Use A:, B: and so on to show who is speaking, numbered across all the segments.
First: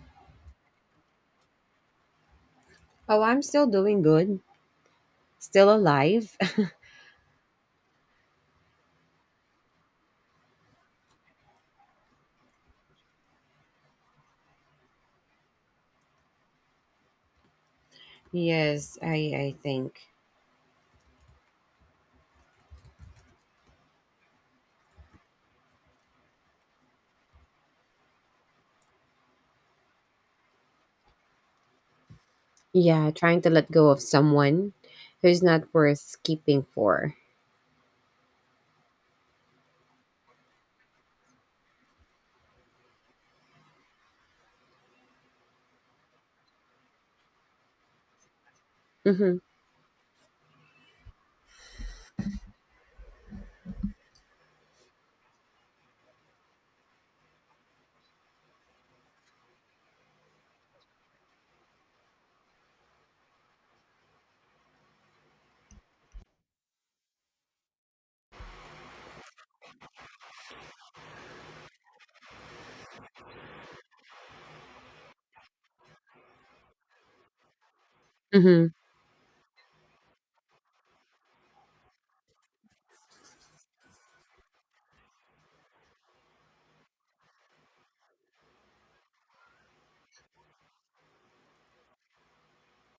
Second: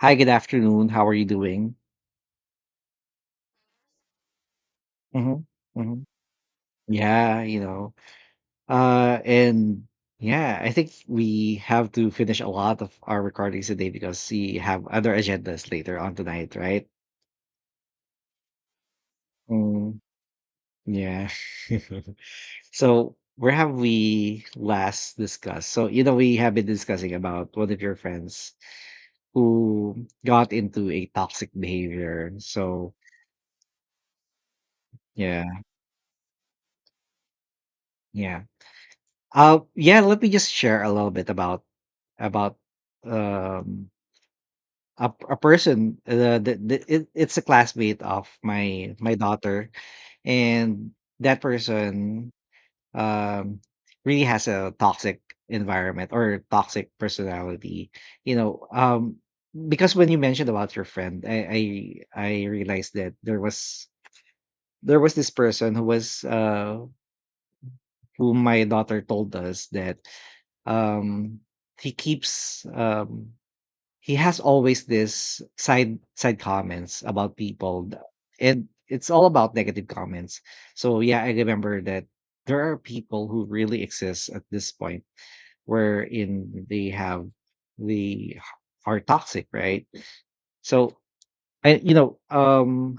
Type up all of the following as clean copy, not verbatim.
A: Hi, good afternoon. How are you doing?
B: Oh, I'm still doing good,
A: hmm
B: still
A: hmm
B: alive.
A: Yeah, you know. And yeah, I think we have to finish a lot of our recordings today because we have other agendas later on tonight, right?
B: Yes, I think.
A: Mm, yeah. So where have we last discussed? So we have been discussing about one of your friends who got into a toxic behavior. So,
B: Yeah, trying to let go of someone who's
A: yeah,
B: not worth keeping for.
A: yeah. Yeah, let me just share a little bit about about um a person it's a classmate of my
B: Mhm.
A: daughter, and that person um really has a toxic environment or toxic personality, you know um because when you mentioned about your friend I realized that there was this person who was who my daughter told us that um he keeps he has always this side comments about people, and
B: Mhm.
A: it's all about negative comments. So yeah, I remember that there are people who really exist at this point wherein they have the are toxic, right? So i you know um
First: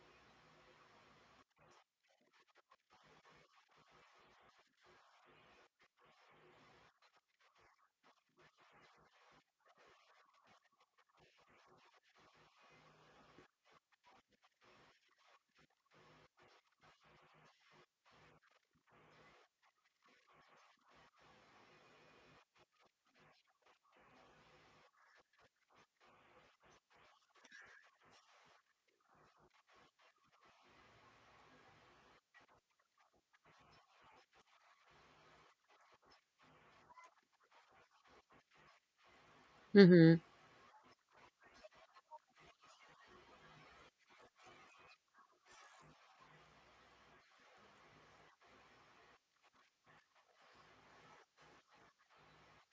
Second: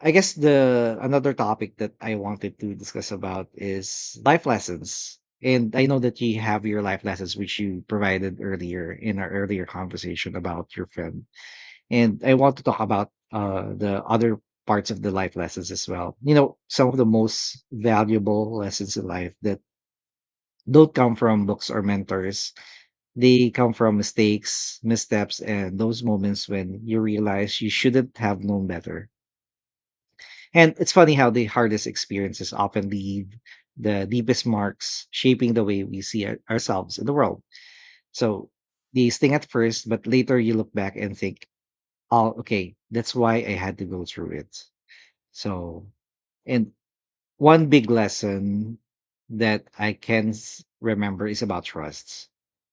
A: I guess the another topic that I wanted to discuss about is life lessons. And I know that you have your life lessons, which you provided earlier in our earlier conversation about your friend. And I want to talk about the other parts of the life lessons as well. You know, some of the most valuable lessons in life that don't come from books or mentors, they come from mistakes, missteps, and those moments when you realize you shouldn't have known better. And it's funny how the hardest experiences often leave the deepest marks, shaping the way we see ourselves in the world. So they sting at first, but
B: Mhm.
A: later you look back and think, oh, okay, that's why I had to go through it. So, and one big lesson that I can remember is about trusts.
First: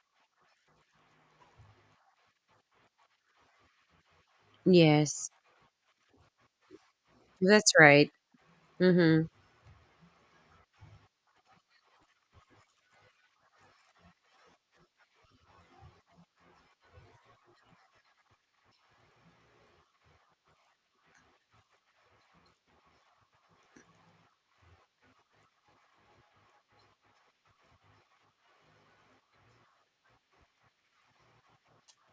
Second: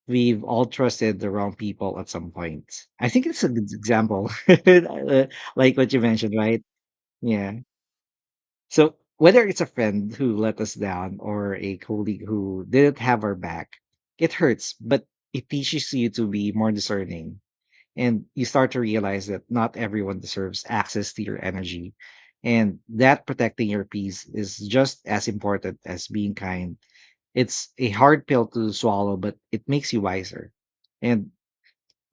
A: We've all trusted the wrong people at some point. I think it's a good example.
B: Yes.
A: Like what you mentioned, right? Yeah.
B: That's right.
A: So
B: Mhm.
A: whether it's a friend who let us down or a colleague who didn't have our back, it hurts, but it teaches you to be more discerning. And you start to realize that not everyone deserves access to your energy. And that protecting your peace is just as important as being kind. It's a hard pill to swallow, but it makes you wiser. And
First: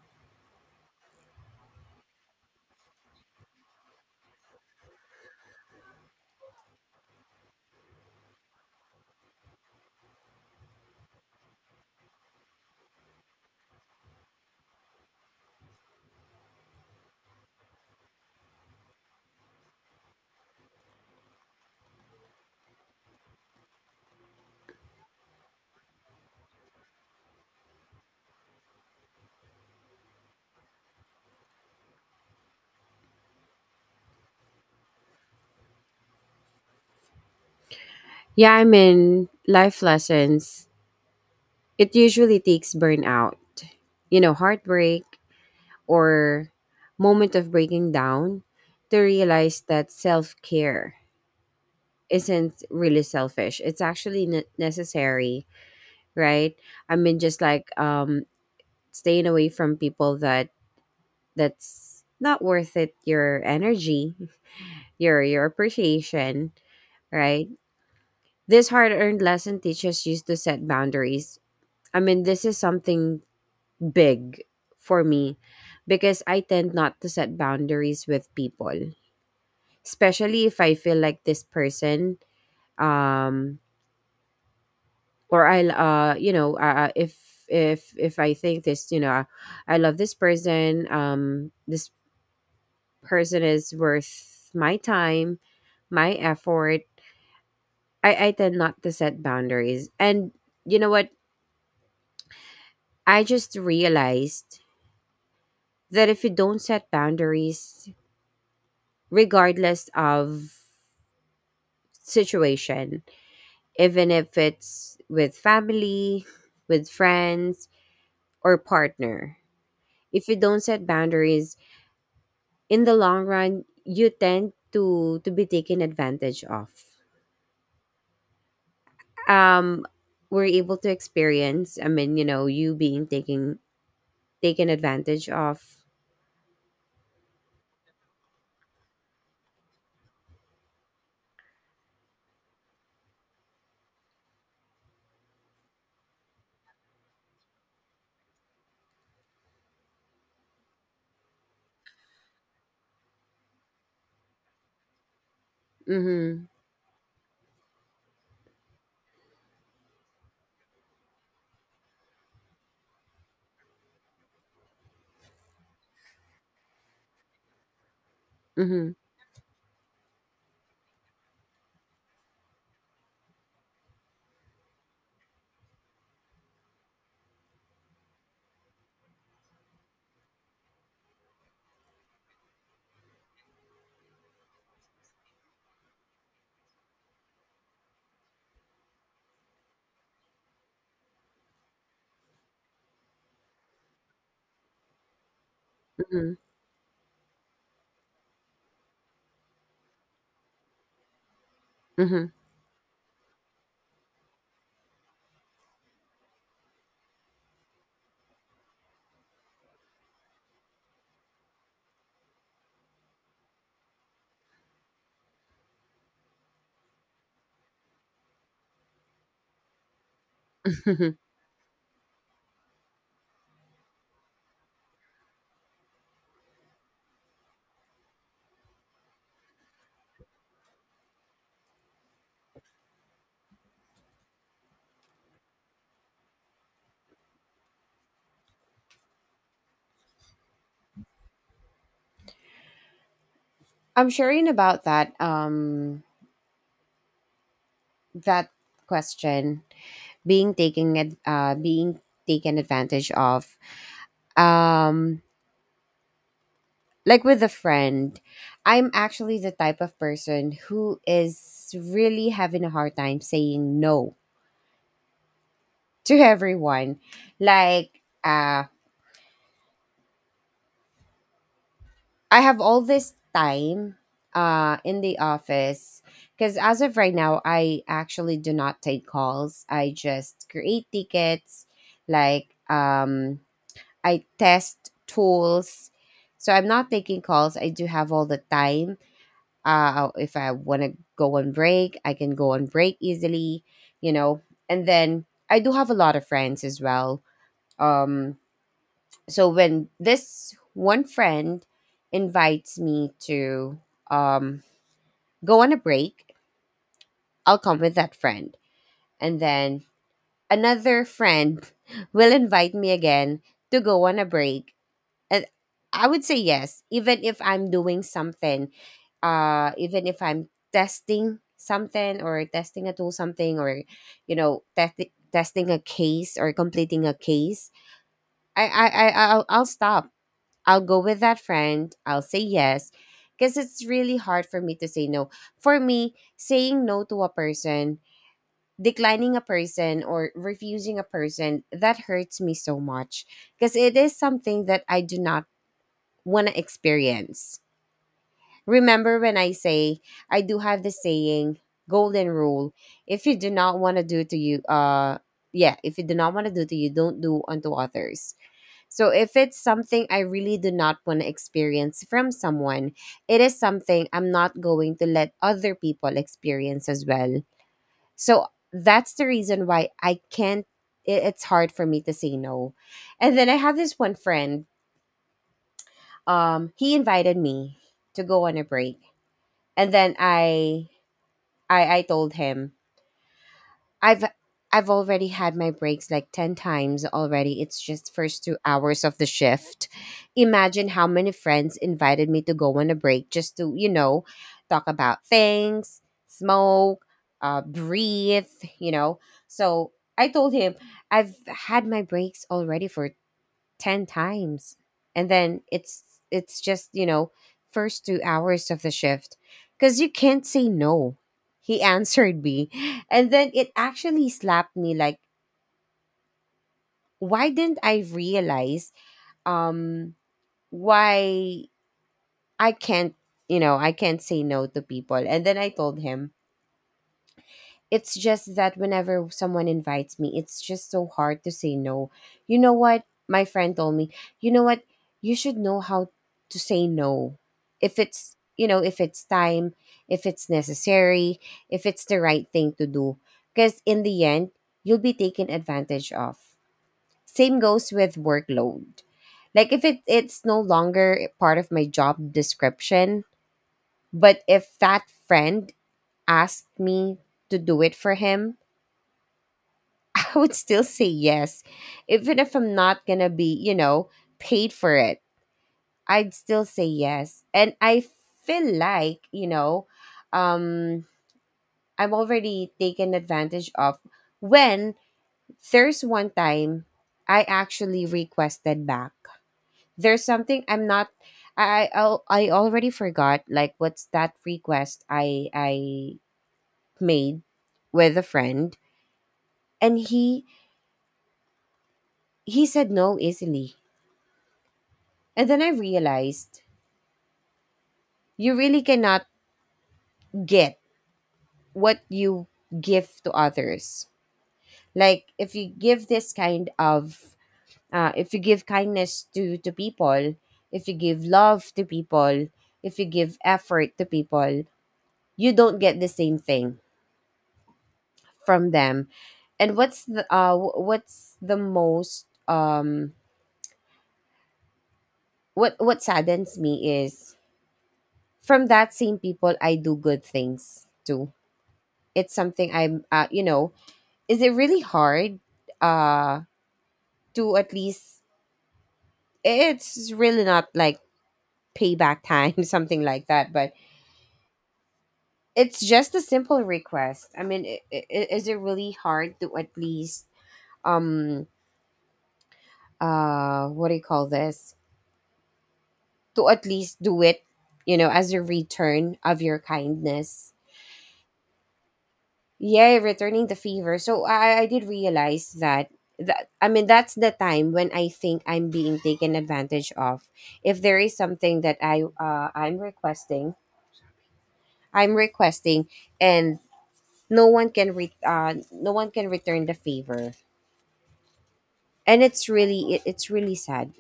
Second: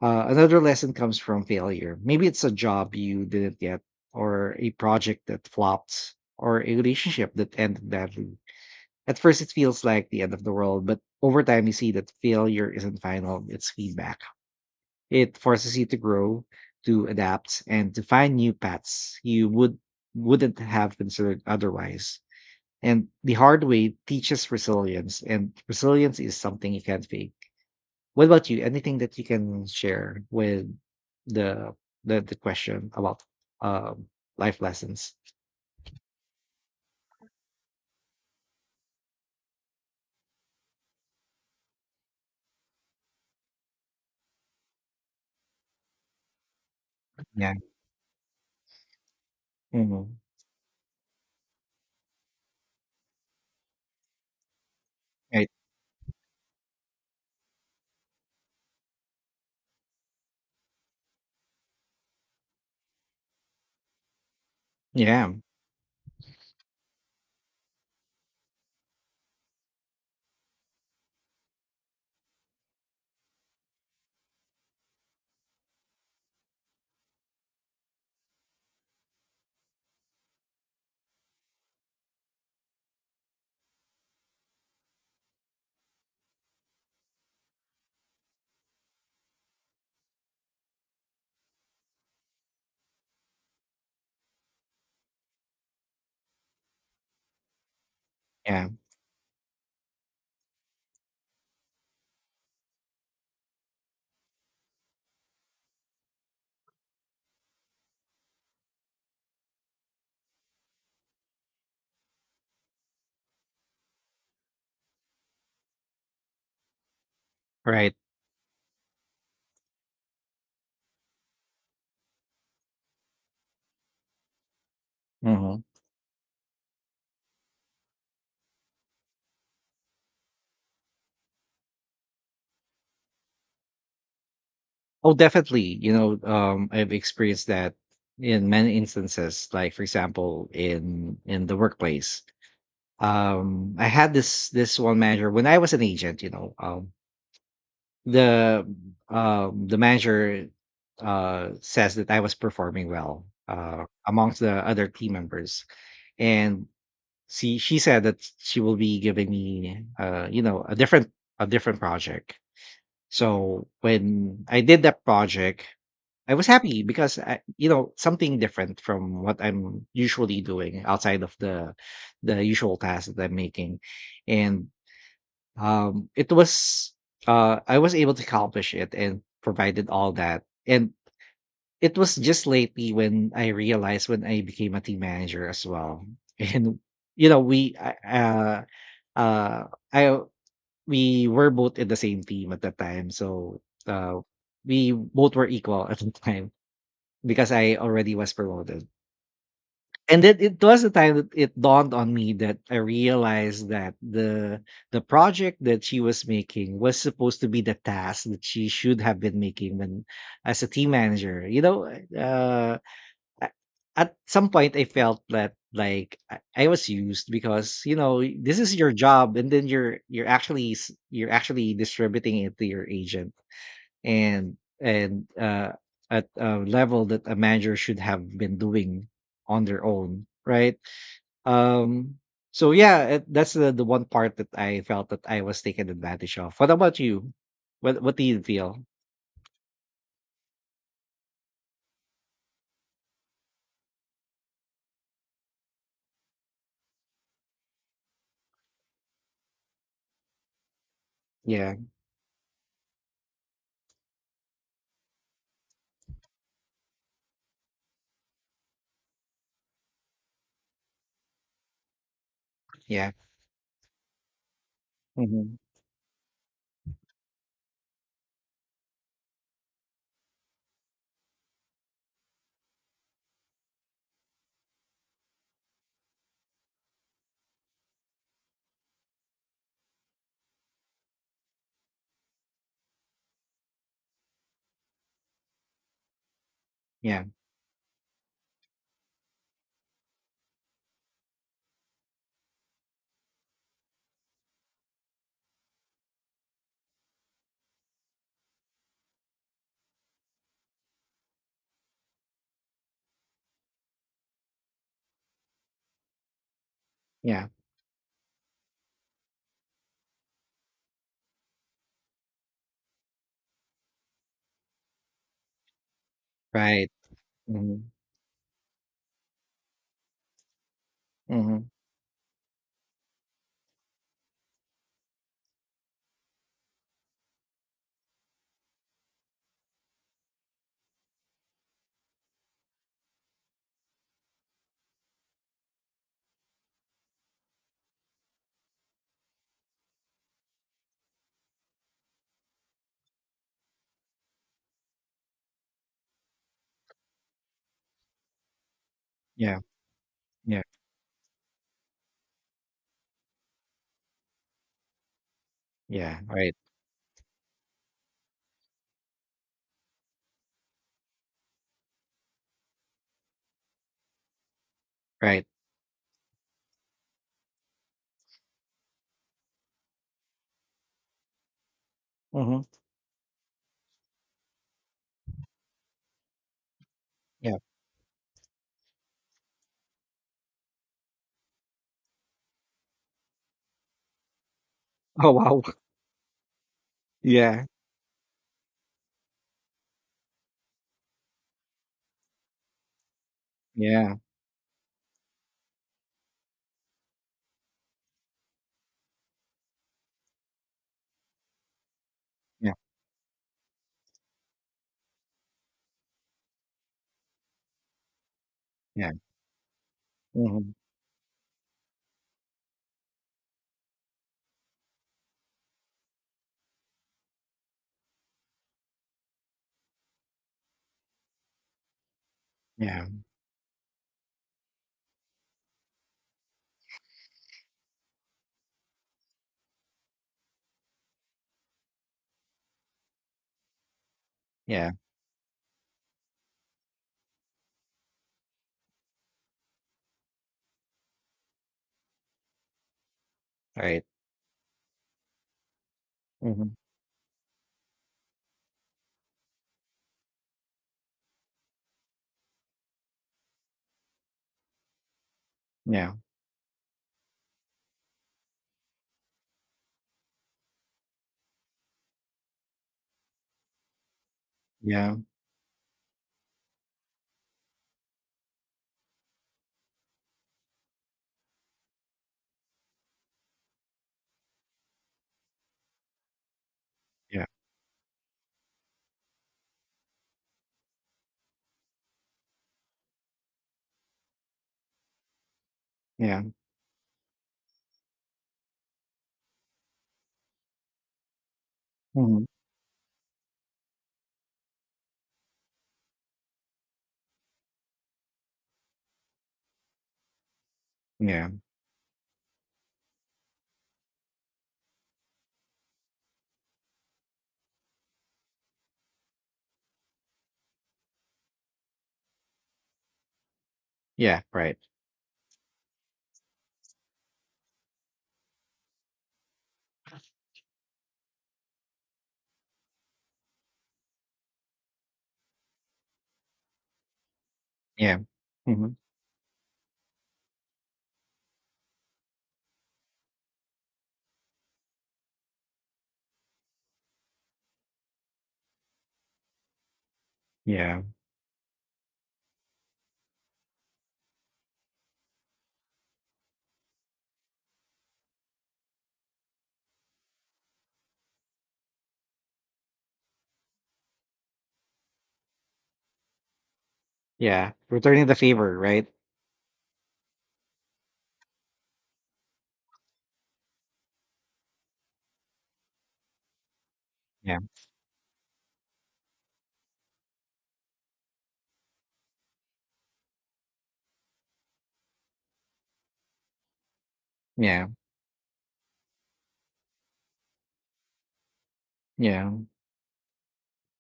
A: another lesson comes from failure. Maybe it's a job you didn't get, or a project that flopped, or a relationship that ended badly. At first, it feels like the end of the world, but over time, you see that failure isn't final, it's feedback. It forces you to grow, to adapt, and to find new paths you wouldn't have considered otherwise. And the hard way teaches resilience, and resilience is something you can't fake. What about you? Anything that you can share with the the question about um, life lessons?
B: Yeah, I mean, life lessons. It usually takes burnout, you know, heartbreak or moment of
A: Yeah.
B: breaking down to realize that
A: Hmm.
B: self-care isn't really selfish. It's actually necessary,
A: Right.
B: right? I mean, just like staying away from people that that's not worth it. Your energy, your
A: Yeah.
B: your appreciation, right? This hard earned lesson teaches you to set boundaries. I mean, this is something big for me because I tend not to set boundaries with people, especially if I feel like this person um or I'll you know if I think this, I love this person, this person is worth my time, my effort. I tend
A: Yeah.
B: not to set boundaries. And you know what, I just realized that if you don't set boundaries regardless of situation, even if it's with family, with friends,
A: Right.
B: or partner, if you don't set boundaries, in the long run you tend to be
A: Hmm.
B: taken advantage of. um we're able to experience, I mean, you know, you being taken
A: Oh,
B: advantage of.
A: definitely. You know, I've experienced that in many instances. Like, for example, in the workplace, I had this one manager when I was an agent. You know, the the manager says that I was performing well amongst the other team members,
B: Mm-hmm,
A: and she said that she will be giving me a different project. So when I did that project, I was happy because I, you know, something different
B: mm-hmm,
A: from what I'm usually doing outside of the usual tasks that I'm making, and it was I was able to accomplish it and provided all that. And it was just lately when I realized when I became a team manager as well. And you know, we uh I we were both in the same team at that time. So uh we both were equal at the
B: mm-hmm,
A: time because I already was promoted. And then it was the time that it dawned on
B: mm-hmm.
A: me that I realized that the project that she was making was supposed to be the task that she should have been making when as a team manager. You know, uh, a- at some point I felt that like I was used because you know this is your job, and then you're actually you're actually distributing it to your agent, and at a level that a manager should have been doing on their own right. um, so yeah, that's the one part that I felt that I was taken advantage of. What about you? What do you feel?
B: I'm sharing about that question, being
A: Yeah,
B: taken advantage of. um like with a friend, I'm actually the type of person who is really having a hard
A: yeah,
B: time saying no
A: hmm,
B: to everyone. Like, I have all this time in the office because as of right now, I actually do not take calls. I just create tickets, like, I test tools. So I'm not taking
A: yeah,
B: calls. I do have all the time. If I want to go on break, I can go on break easily, you know. And then I do have a lot of friends as well. Um, so when this one friend invites me to um go on a break,
A: yeah,
B: I'll come with that friend. And then another friend will invite me again to go on a break, and I would say yes
A: right.
B: even if I'm
A: Hmm.
B: doing something, even if I'm testing
A: Hmm.
B: something or testing a tool, something, or you know, testing a case or completing a case, i i, I I'll stop. I'll go with that friend. I'll say yes. Because it's really hard for me to say no. For me, saying no to a person, declining a person, or refusing a person, that hurts me so much. Because it is something that I do not want to experience. Remember when I
A: Yeah,
B: say, I do
A: yeah,
B: have the saying, golden rule, if you do not want to do to you, yeah, if you do
A: yeah,
B: not want to
A: right,
B: do to you, don't do unto others. So if it's something I really do not want to experience from someone, it is something I'm not going to let
A: right.
B: other people experience as well. So that's the reason why I can't it, it's hard for me to say
A: Hmm.
B: no. And then I have this one friend, he invited
A: Yeah.
B: me to go on a break. And then I told him I've I've already
A: Oh
B: had
A: wow.
B: my breaks like 10 times already.
A: Yeah,
B: It's just first 2 hours of the shift. Imagine how many friends invited me to go on a break just to, you
A: yeah,
B: know, talk about things, smoke, breathe, you know. So, I told him I've had my breaks
A: yeah,
B: already for 10 times, and then it's just, you know, first 2 hours of the
A: yeah,
B: shift, because you can't say
A: hmm,
B: no. He answered me, and then it actually slapped me, like, why didn't I realize, um why I
A: yeah,
B: can't, you know, I can't say no to people. And then I told him, it's just that whenever someone invites me, it's just so hard to say no. You know what? My friend told me, you know what?
A: yeah,
B: You should know how to say no. If it's, you know, if it's time, if it's necessary, if it's the right thing to do. Because in
A: right.
B: the end, you'll be taken advantage of.
A: Hmm.
B: Same goes with workload. Like if it's no longer part of my job description, but if that friend
A: Yeah,
B: asked me to do it for him, I would still say yes. Even if I'm not going to be, you know, paid for
A: yeah,
B: it, I'd still say yes. And I feel like, you know, um, I'm already taken advantage of when there's one time I
A: yeah,
B: actually requested back. There's something I'm not. I already forgot like what's that request I
A: yeah,
B: made with a friend, and
A: hmm,
B: he said no easily. And then I realized you really cannot get
A: yeah,
B: what you give to others. Like if you give this kind of, if you give kindness to people, if you give love to people, if you give effort to
A: yeah,
B: people,
A: right.
B: you don't get the same thing from them. And what's the most, what saddens me is
A: Yeah,
B: from
A: hmm,
B: that same people I do good things to. It's something I'm, you know, is it really hard uh to at least, it's really not like
A: yeah,
B: payback time, something like that, but it's just a simple request. I mean, is it really hard to at least, um what do you call this, to at least do it,
A: yeah.
B: you know,
A: Returning
B: as
A: the
B: a
A: favor, right?
B: return of your kindness. Yeah, returning the favor. So I did realize that I mean, that's the
A: Yeah,
B: time when I think I'm being taken advantage of. If there is something that I'm requesting, and no one
A: yeah.
B: can no one can return the favor, and it's
A: Yeah.
B: really it's really sad,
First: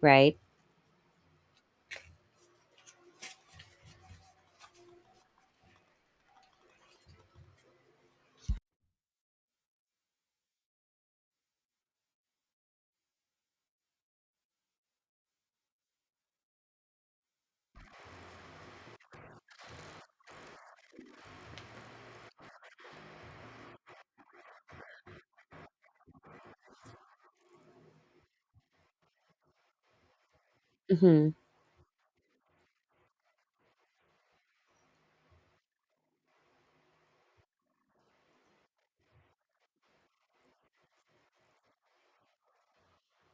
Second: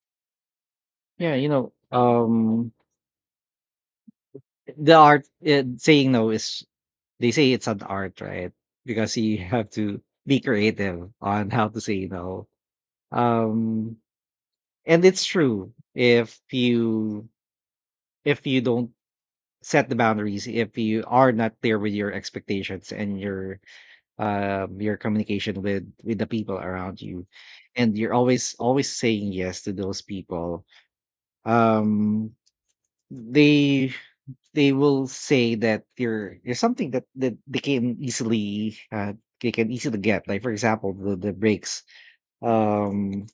B: right?
A: Yeah, you know, the art saying no is they say it's an art, right? Because you have to be creative on how to say no. Um and it's true if you don't set the boundaries, if you are not clear with your expectations and your communication with the people around you, and you're always saying yes to those people,
B: Mm-hmm.
A: um they will say that you're something that they can easily get. Like for example, the breaks. um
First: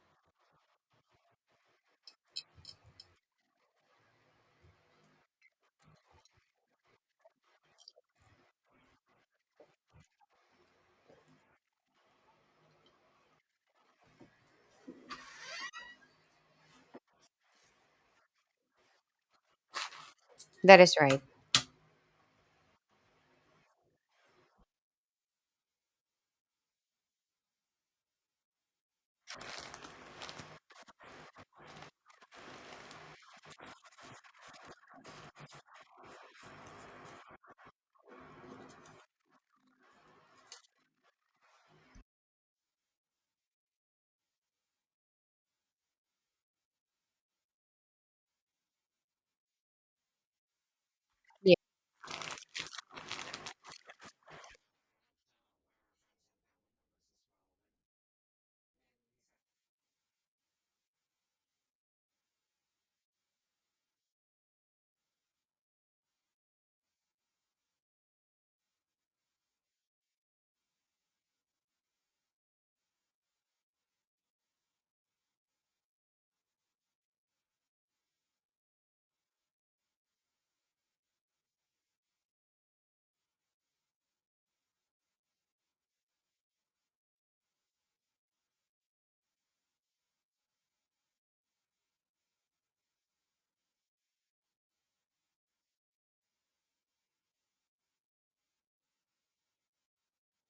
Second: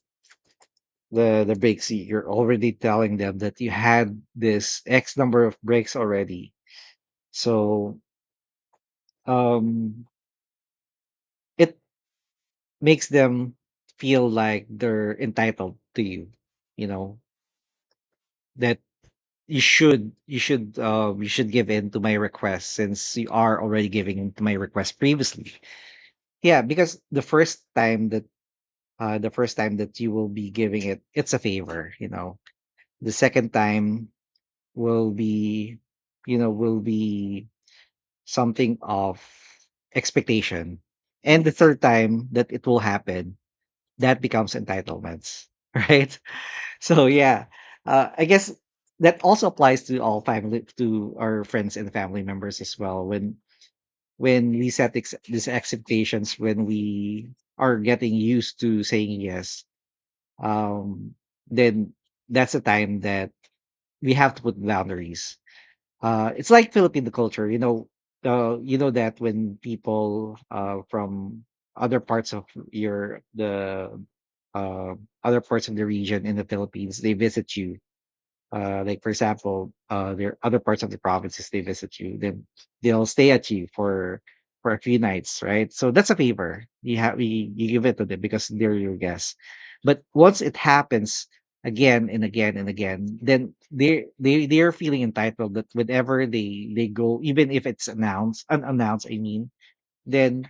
A: the the breaks, you're already telling them that you had this x number of breaks already. So um it makes them feel like they're entitled to you, you know, that
B: That is right.
A: you should give in to my request since you are already giving in to my request previously. Yeah, because the first time that the first time that you will be giving it, it's a favor, you know. The second time will be, you know, will be something of expectation. And the third time that it will happen, that becomes entitlements, right? So yeah, I guess that also applies to all family, to our
B: Yeah.
A: friends and family members as well, when we set these expectations, when we are getting used to saying yes, um then that's a time that we have to put boundaries. Uh, it's like Filipino culture, you know, you know that when people from other parts of your the uh other parts of the region in the Philippines, they visit you, like for example, there are other parts of the provinces, they visit you, then they'll stay at you for a few nights, right? So that's a favor. You have you give it to them because they're your guests. But once it happens again and again and again, then they are feeling entitled that whenever they go, even if it's announced unannounced, I mean, then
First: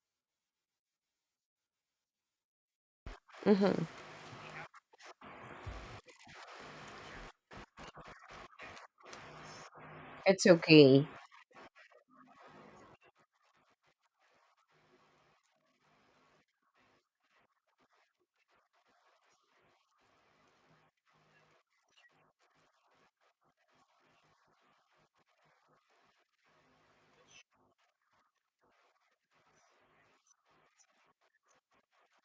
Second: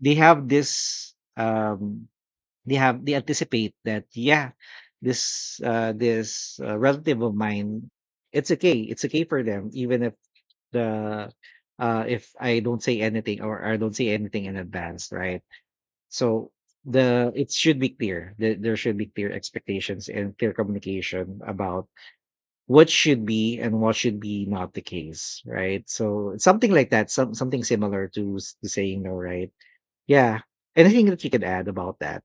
A: they have this they have they anticipate
B: Mm-hmm.
A: that, yeah, this, relative of mine, it's okay for them even if
B: It's okay.
A: the if I don't say anything or I don't say anything in advance, right? So the it should be clear that there should be clear expectations and clear communication about what should be and what should be not the case, right? So something like that, something similar to, to saying no, right? Yeah. Anything that you could add about that?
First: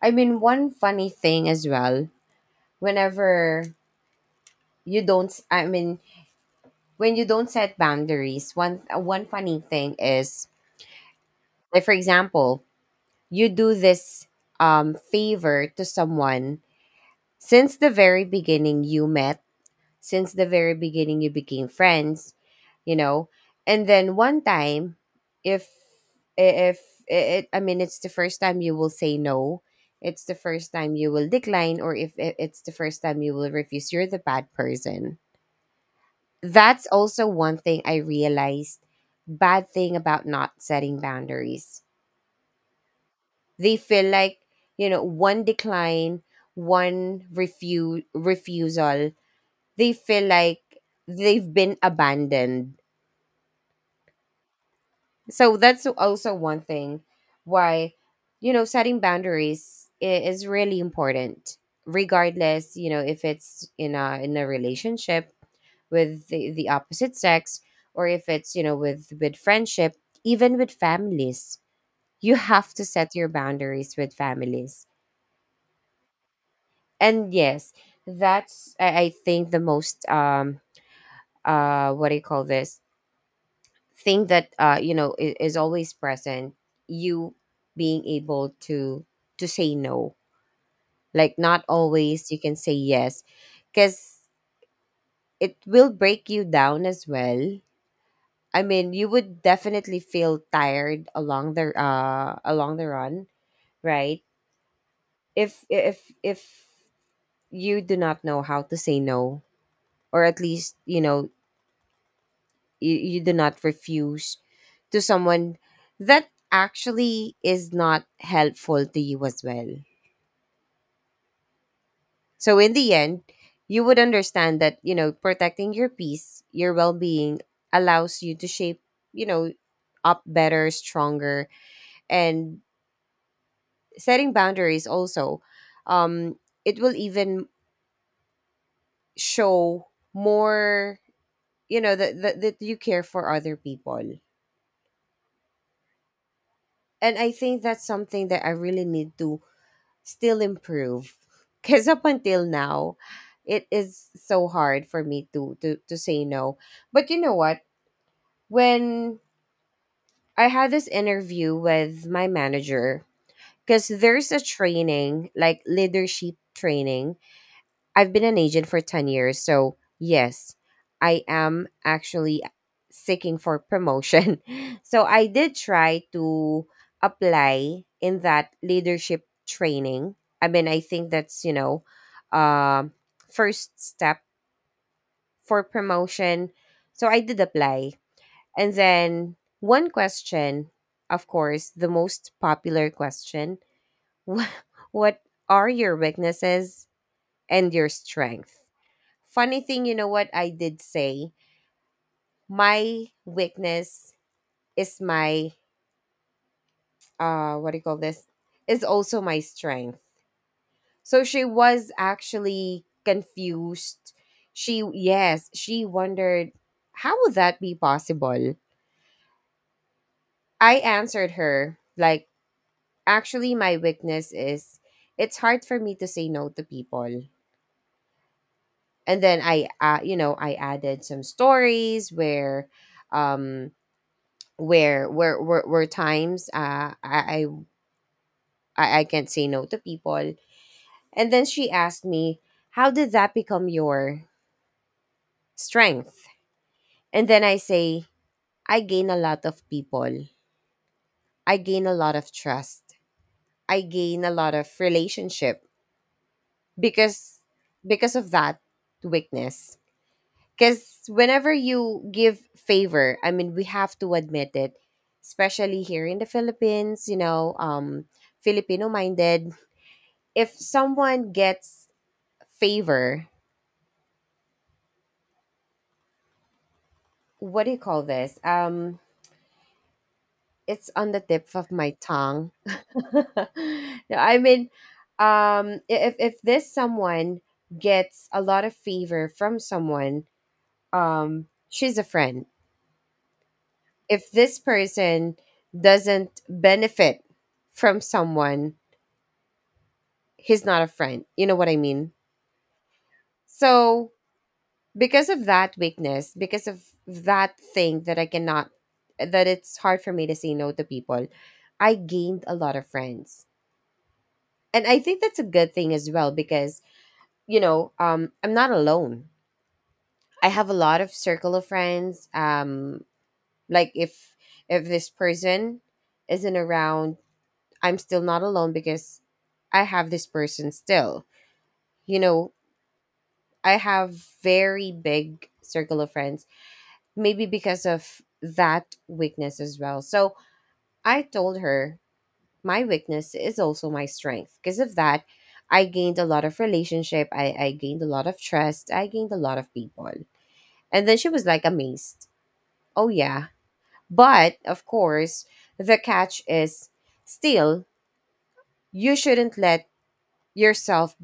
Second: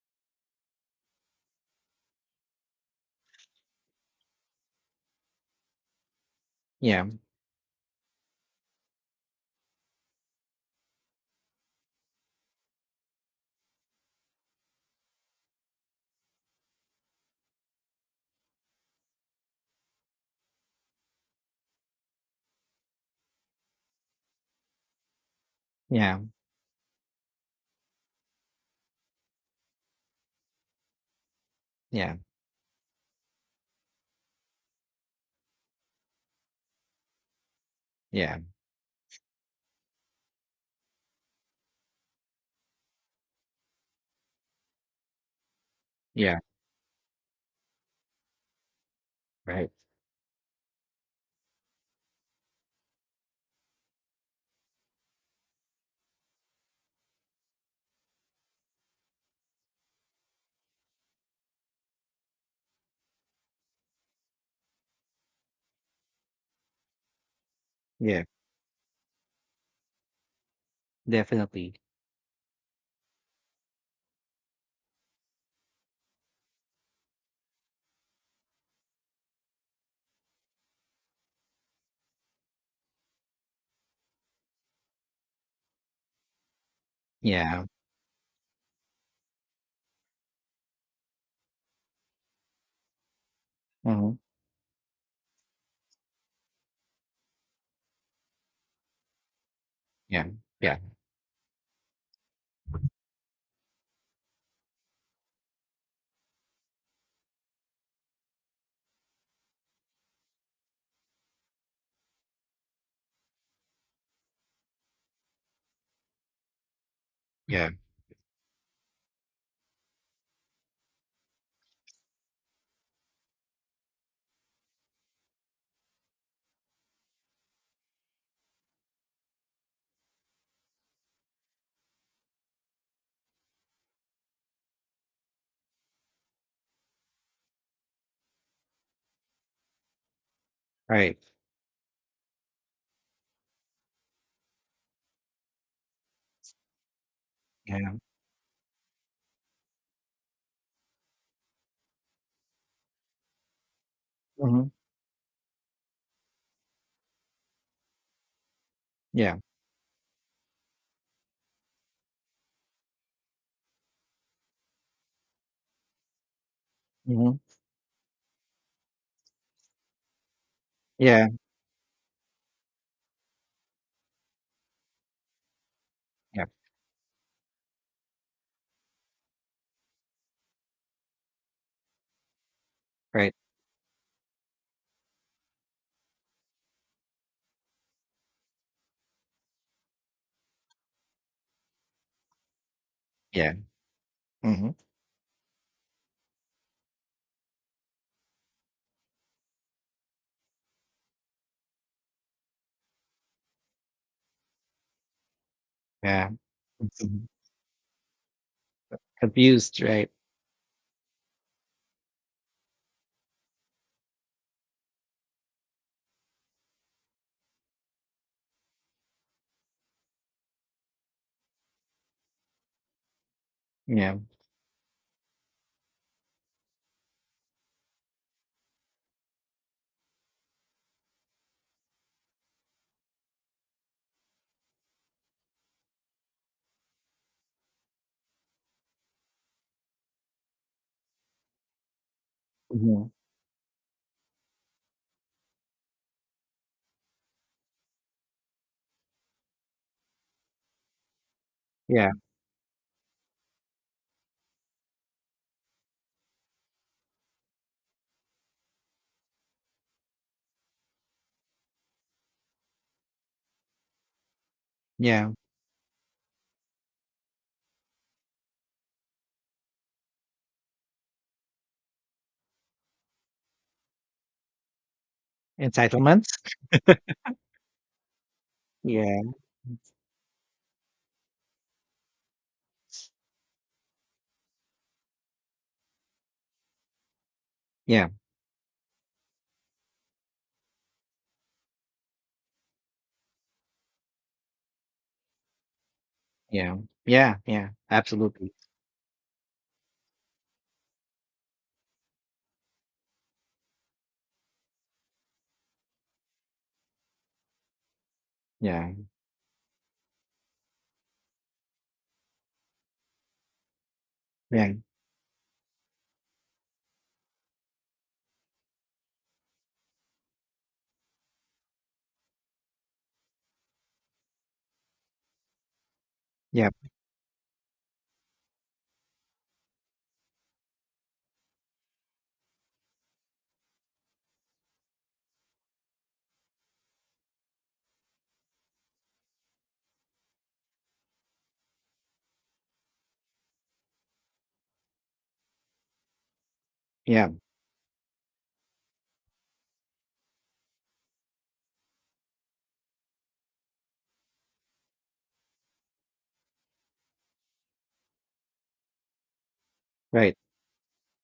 B: I mean, one funny thing as well. Whenever you don't, I mean,
A: Yeah,
B: when you don't set boundaries, one funny thing is, like for example, you do this favor to someone since the very beginning you met, since the very beginning you became friends, you know, and then one time, if
A: yeah,
B: if it, I mean, it's the first time you will say no, it's the first time you will decline, or if
A: yeah.
B: it's the first time you will refuse, you're the bad person. That's also one thing I
A: Yeah,
B: realized, bad thing about not setting boundaries. They feel like, you know, one decline,
A: yeah,
B: one refusal,
A: right.
B: they feel like they've been abandoned. So that's also one thing why, you know, setting boundaries is really important, regardless, you know, if it's in a relationship with the opposite sex, or
A: Yeah,
B: if it's, you know, with friendship, even with families.
A: definitely.
B: You have to set your boundaries with families. And yes, that's I think the most, what do you call this, thing that, you know, is always present, you
A: Yeah.
B: being able to say no. Like, not always you can say yes,
A: Mhm.
B: because it will break you down as well. I mean, you would definitely
A: Yeah,
B: feel
A: yeah,
B: tired along the, along the run, right? If you do not know how to say no, or at least, you know, you do not refuse to someone that actually
A: yeah,
B: is not helpful to you as well. So in the end, you would understand that, you know, protecting your peace, your well being, allows you to shape, you know, up better, stronger, and setting boundaries also, um it will even show more,
A: right.
B: you know, that, that you care for other people. And I think that's
A: Yeah.
B: something that I really need to still improve. Because up until now, it is so
A: Mhm.
B: hard for me to say no. But you know what, when
A: Yeah.
B: I had this interview with my manager, because there's a training, like leadership training,
A: Mhm.
B: I've been an agent for 10 years, so yes, I
A: Yeah,
B: am actually seeking for promotion. So I did try
A: yeah,
B: to apply in that leadership training. I mean, I think that's, you know, um
A: right.
B: first step for promotion. So I did apply. And then one question, of course, the most popular
A: Yeah.
B: question,
A: Mhm.
B: what are your weaknesses and your strength? Funny thing, you know what I did say? My weakness is my,
A: Yeah. Mhm.
B: what do you call this, is also my
A: Abused,
B: strength.
A: right?
B: So she was actually confused. She, yes, she wondered how would that be possible? I answered her like, actually my
A: Yeah.
B: weakness is it's hard for me to say no to people. And then I you know, I added some stories where, um where times, I can't say no to people. And then she asked me, "How
A: Mhm.
B: did that become your strength?" And then I say, "I gain a lot of people. I gain a
A: Yeah,
B: lot of trust. I gain a lot of relationship because because of that weakness. Because whenever you give favor, I mean, we have to admit it,
A: yeah.
B: especially here in the Philippines. Filipino minded if someone gets favor,
A: Entitlements?
B: what do you call this?
A: Yeah,
B: It's on the tip of my tongue. No, I mean, if if this someone
A: yeah,
B: gets a lot of favor from someone, she's a friend. If this person doesn't
A: yeah,
B: benefit
A: yeah, yeah,
B: from
A: absolutely.
B: someone, he's not a friend. You know what I mean? So because of that weakness, because of that thing that I cannot,
A: Yeah,
B: that it's hard for me to say no to people, I gained a lot of friends.
A: yeah,
B: And I think that's a good thing as well because I'm not alone. I have a lot of circle of friends. Like if this person isn't
A: yeah,
B: around, I'm still not alone because I have this person still. You know, I have very big circle of friends maybe because of that weakness as well. So I told her my weakness is also my strength. Because of that, I gained a lot of relationship.
A: yeah,
B: I gained a lot of trust. I gained a lot of people. And then she was like amazed. Oh yeah. But of course, the catch is still you shouldn't let
A: right.
B: yourself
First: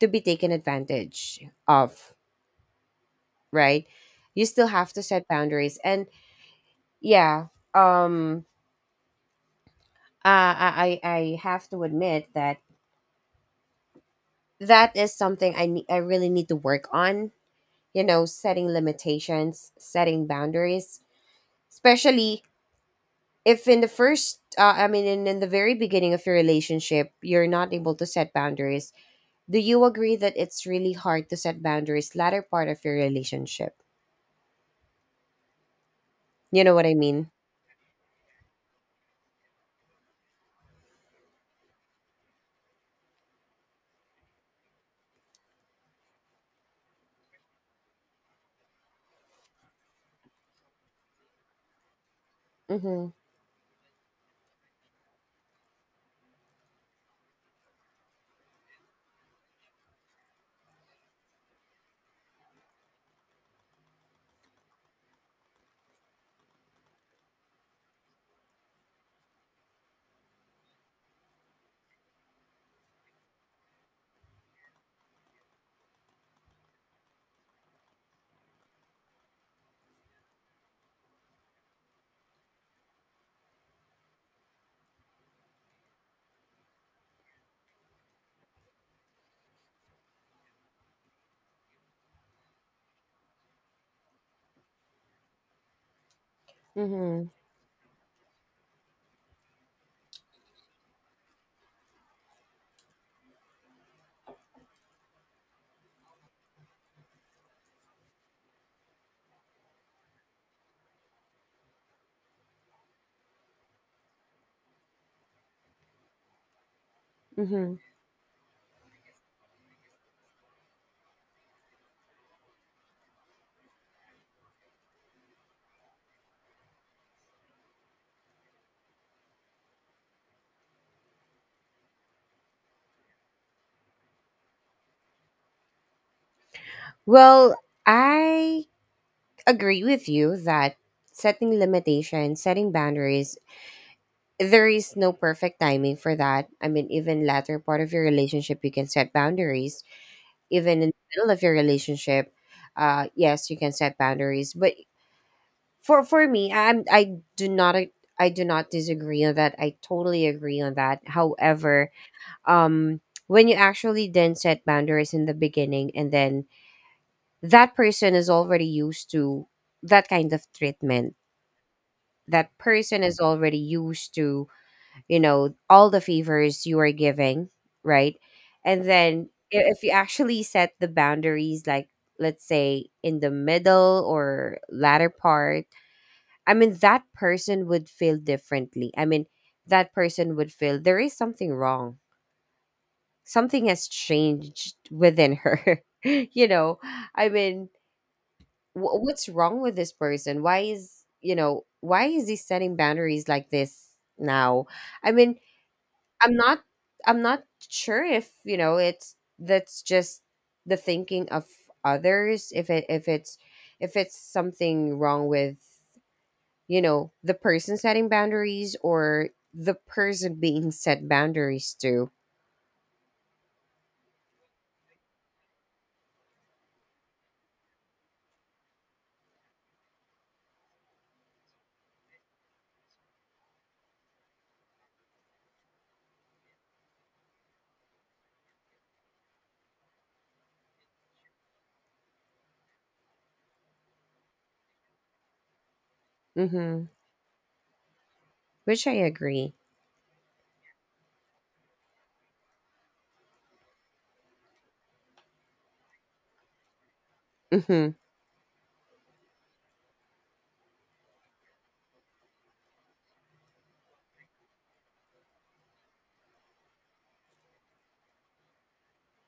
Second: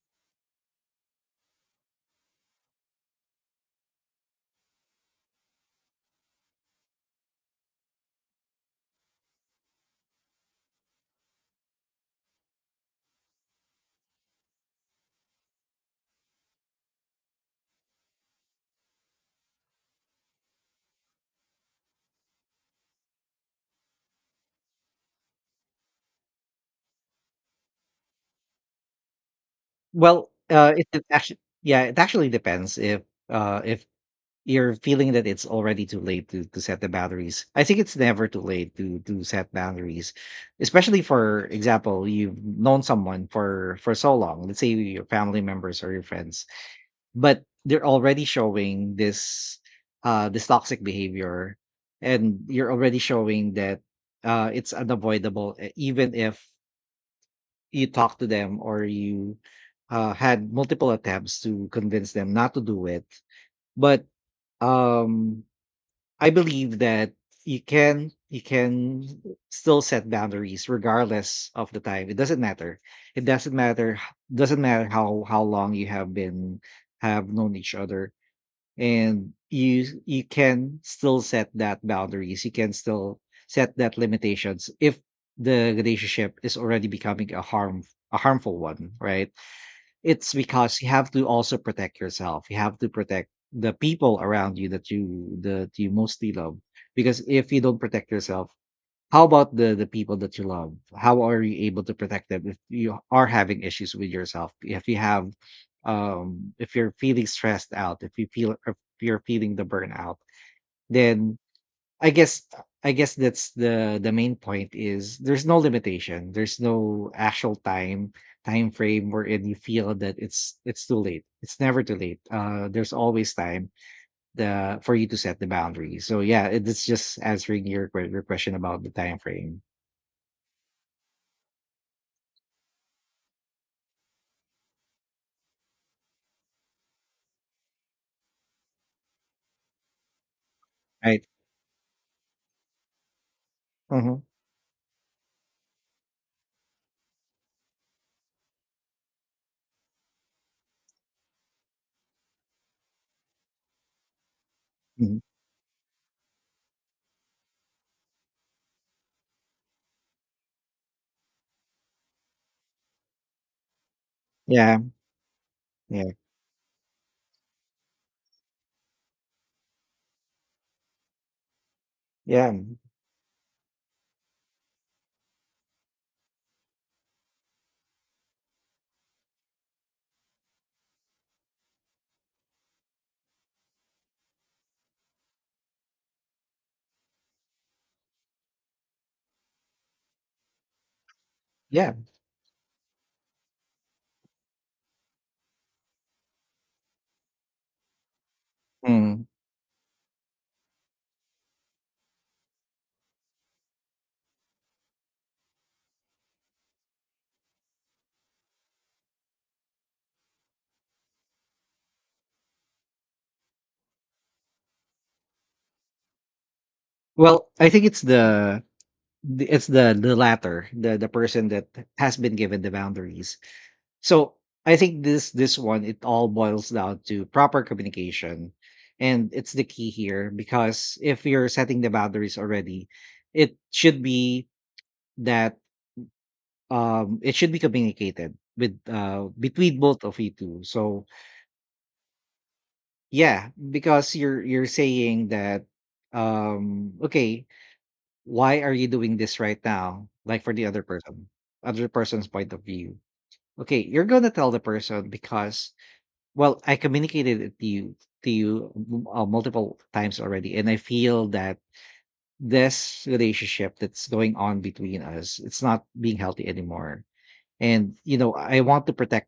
B: to be taken advantage of, right? You still have to set boundaries. And yeah, um uh, I I I have to admit that that is something I really need to work on. You know, setting limitations, setting boundaries, especially if in the first, I mean, in the very beginning of your relationship, you're not able to set boundaries. Do you agree
A: Well,
B: that it's really
A: it
B: hard to
A: actually,
B: set
A: yeah, it
B: boundaries
A: actually
B: latter part
A: depends
B: of your
A: if, uh,
B: relationship?
A: if you're feeling that it's already too late to
B: You know
A: set
B: what
A: the
B: I mean?
A: boundaries. I think it's never too late to set boundaries, especially for example, you've known someone for so long. Let's say your family members or your friends, but they're already showing this this toxic behavior, and you're already
B: Mm-hmm.
A: showing that it's unavoidable, even if you talk to them or you had multiple attempts to convince them not to do it, but um I believe that you can still set boundaries regardless of the time. It doesn't matter. It doesn't matter, doesn't matter how long you have been have known each other, and you can still set that boundaries. You can still set that limitations if the relationship is already becoming a harmful one, right? It's because you have to also protect yourself. You have to protect the people around you that you that you mostly love. Because
B: Mm-hmm.
A: if you don't protect yourself, how about the people that you love? How are you able to protect them if you are having issues with yourself? If you have, if you're feeling stressed out, if you're feeling the burnout, then I guess I guess that's the main point is there's no limitation. There's no actual
B: Mm-hmm.
A: time frame wherein you feel that it's too late. It's never too late. There's always time the for you to set the boundary. So yeah, it's just answering your your question about the time frame.
B: Well, I agree with you that
A: Right.
B: setting limitations, setting boundaries,
A: Mhm.
B: there is no perfect timing for that. I mean, even latter part of your relationship, you can set boundaries. Even in the middle of your relationship, yes, you can set boundaries. But
A: Mhm.
B: for me, I do not disagree on that. I totally agree on that. However, um, when you actually then set
A: Yeah.
B: boundaries in the beginning,
A: Yeah.
B: and then that person is already used to that kind of treatment, that
A: Yeah.
B: person is already used to, you know, all the favors you are giving, right? And then if you actually set the boundaries, like let's say in the middle or latter part, I mean that person would feel differently. I mean that person would feel there is something
A: Yeah.
B: wrong, something has changed within her. You know, I mean,
A: Mm.
B: what's wrong with this person? Why is, you know, why is he setting boundaries like this now? I mean, I'm not I'm not sure if, you know, it's that's just the thinking of others if it if it's something wrong with, you know, the
A: Well, I
B: person
A: think it's
B: setting boundaries or
A: it's
B: the
A: the
B: person
A: latter,
B: being
A: the
B: set
A: person that
B: boundaries to.
A: has been given the boundaries. So I think this one, it all boils down to proper communication, and it's the key here because if you're setting the boundaries already, it should be that it should be communicated with between both of you two. So yeah, because you're saying that
B: Mhm.
A: okay, why are
B: Which
A: you
B: I
A: doing this
B: agree.
A: right now? Like for the other person, other person's point of view. Okay, you're gonna tell the person because, well, I communicated it to you
B: Mhm.
A: multiple times already, and I feel that this relationship that's going on between us, it's not being healthy anymore. And you know, I want to protect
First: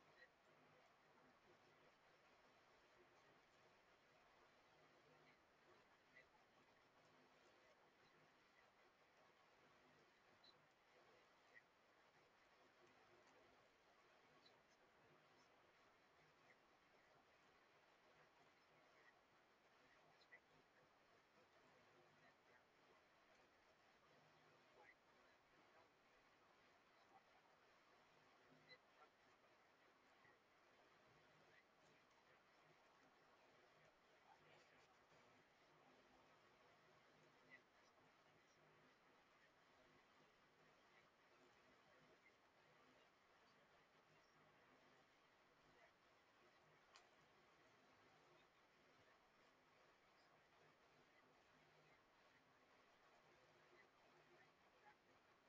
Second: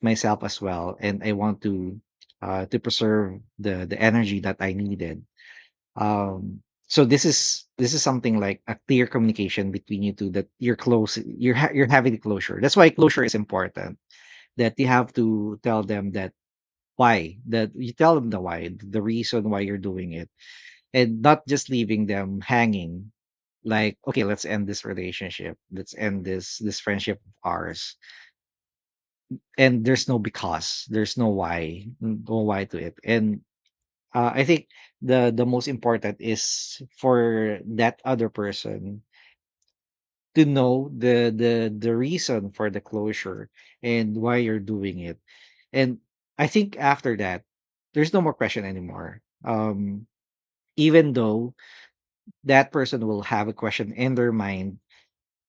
A: myself as well, and I want to preserve the energy that I needed. Um, so this is something like a clear communication between you two that you're close, you're ha- you're having closure. That's why closure is important. That you have to tell them that why that you tell them the why, the reason why you're doing it, and not just leaving them hanging, like, okay, let's end this relationship, let's end this friendship of ours, and there's no because there's no why no why to it. And I think the most important is for that other person to know the reason for the closure and why you're doing it. And I think after that, there's no more question anymore. Even though that person will have a question in their mind,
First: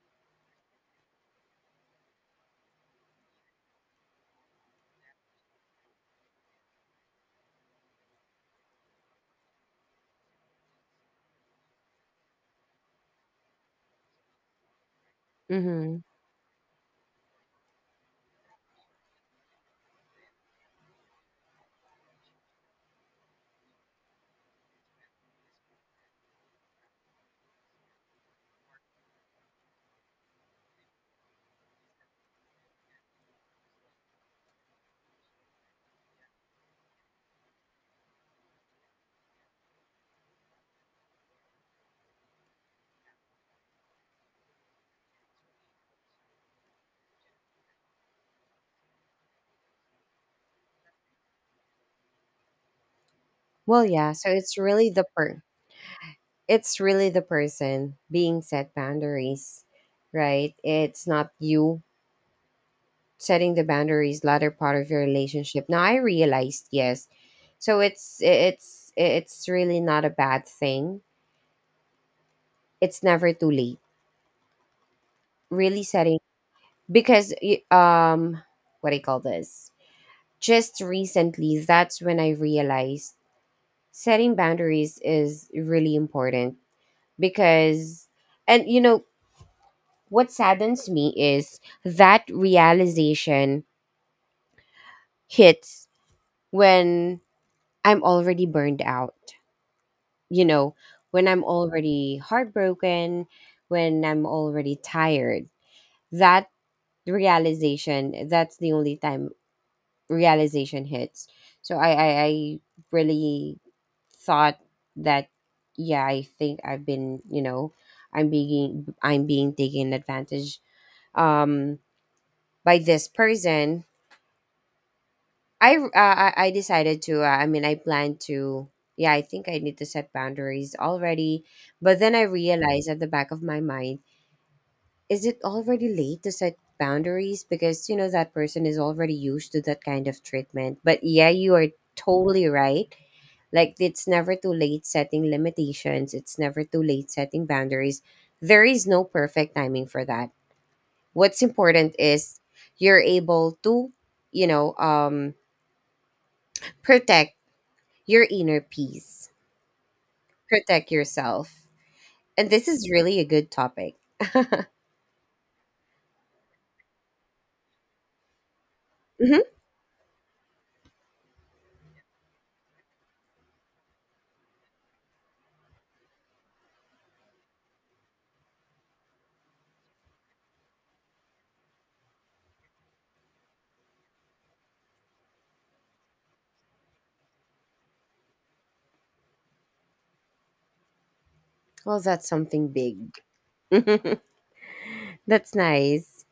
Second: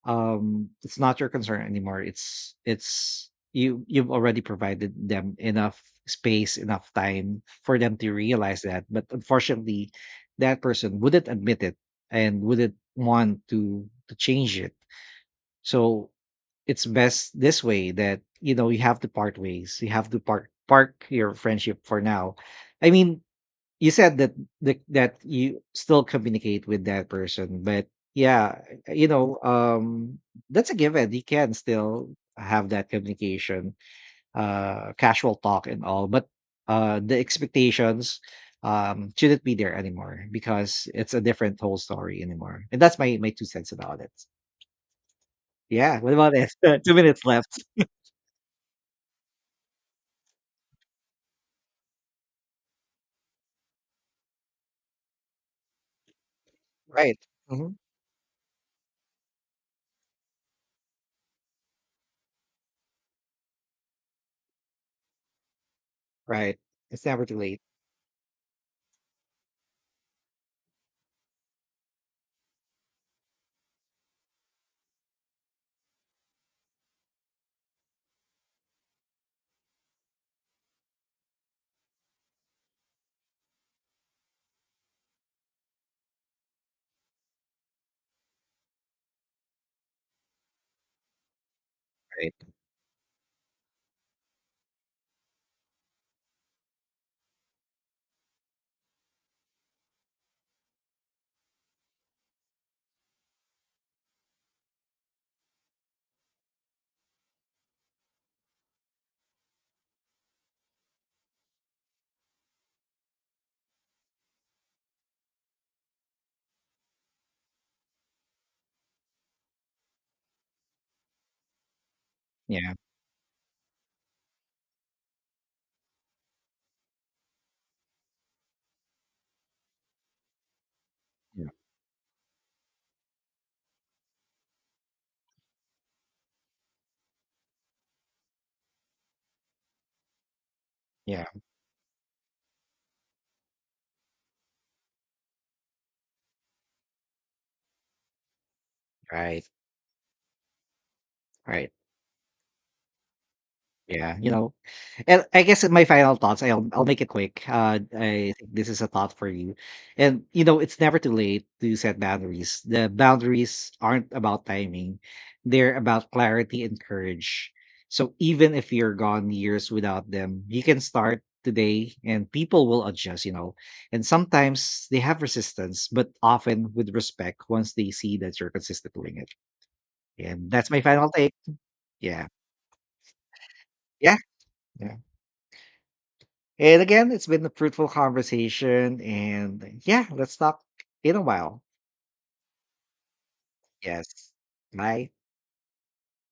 A: it's not your concern anymore. It's you You've already provided them enough space, enough time for them to realize that, but unfortunately that person wouldn't admit it and wouldn't want to change it.
B: Mhm.
A: So it's best this way, that you know, you have to part ways. You have to part park your friendship for now. I mean, you said that that you still communicate with that person, but yeah, you know, that's a given. You can still have that communication, casual talk and all, but the expectations shouldn't be there anymore because it's a different whole story anymore. And that's my two cents about it. Yeah, what about it? 2 minutes left.
B: Well, yeah, so it's really
A: Right.
B: the
A: Hmm.
B: person being set boundaries, right? It's not you setting the boundaries latter part of your relationship. Now I
A: Right.
B: realized,
A: It's
B: yes.
A: never too late.
B: So it's really not a bad thing. It's never too late. Really setting, because y- um what do you call this? Just recently that's when I realized setting boundaries is really important because, and you know, what saddens me is that
A: Right.
B: realization hits when I'm already burned out. You know, when I'm already heartbroken, when I'm already tired. That realization, that's the only time realization hits. So I really thought that, yeah, I think I've been, you know, I'm being taken advantage, um
A: Yeah.
B: by this person. I decided to. I mean, I plan to. Yeah, I think I need to set boundaries already.
A: Yeah,
B: But then I realized at the back of my mind, is it already late to set boundaries? Because you know that person is already used to that kind of treatment. But
A: yeah.
B: yeah, you are totally right. Like it's never too late setting limitations. It's never too late setting boundaries. There is no
A: Right.
B: perfect timing for that. What's
A: Right.
B: important is you're able to,
A: Yeah, you
B: you
A: know.
B: know,
A: And
B: um,
A: I guess my final thoughts, I'll make it
B: protect
A: quick.
B: your
A: I think
B: inner
A: this is a thought for
B: peace,
A: you. And you know, it's
B: protect
A: never too late
B: yourself.
A: to set
B: And
A: boundaries.
B: this
A: The
B: is really a good
A: boundaries
B: topic.
A: aren't about timing, they're about clarity and courage. So even if you're gone
B: Hmm.
A: years without them, you can start today and people will adjust, you know. And sometimes they have resistance, but often with respect, once they see that you're consistent doing it. And that's my final take. Yeah. Yeah. And again, it's been a fruitful conversation. And yeah, let's talk in a while.
B: Well, that's something big.
A: Yes. Bye.
B: That's nice.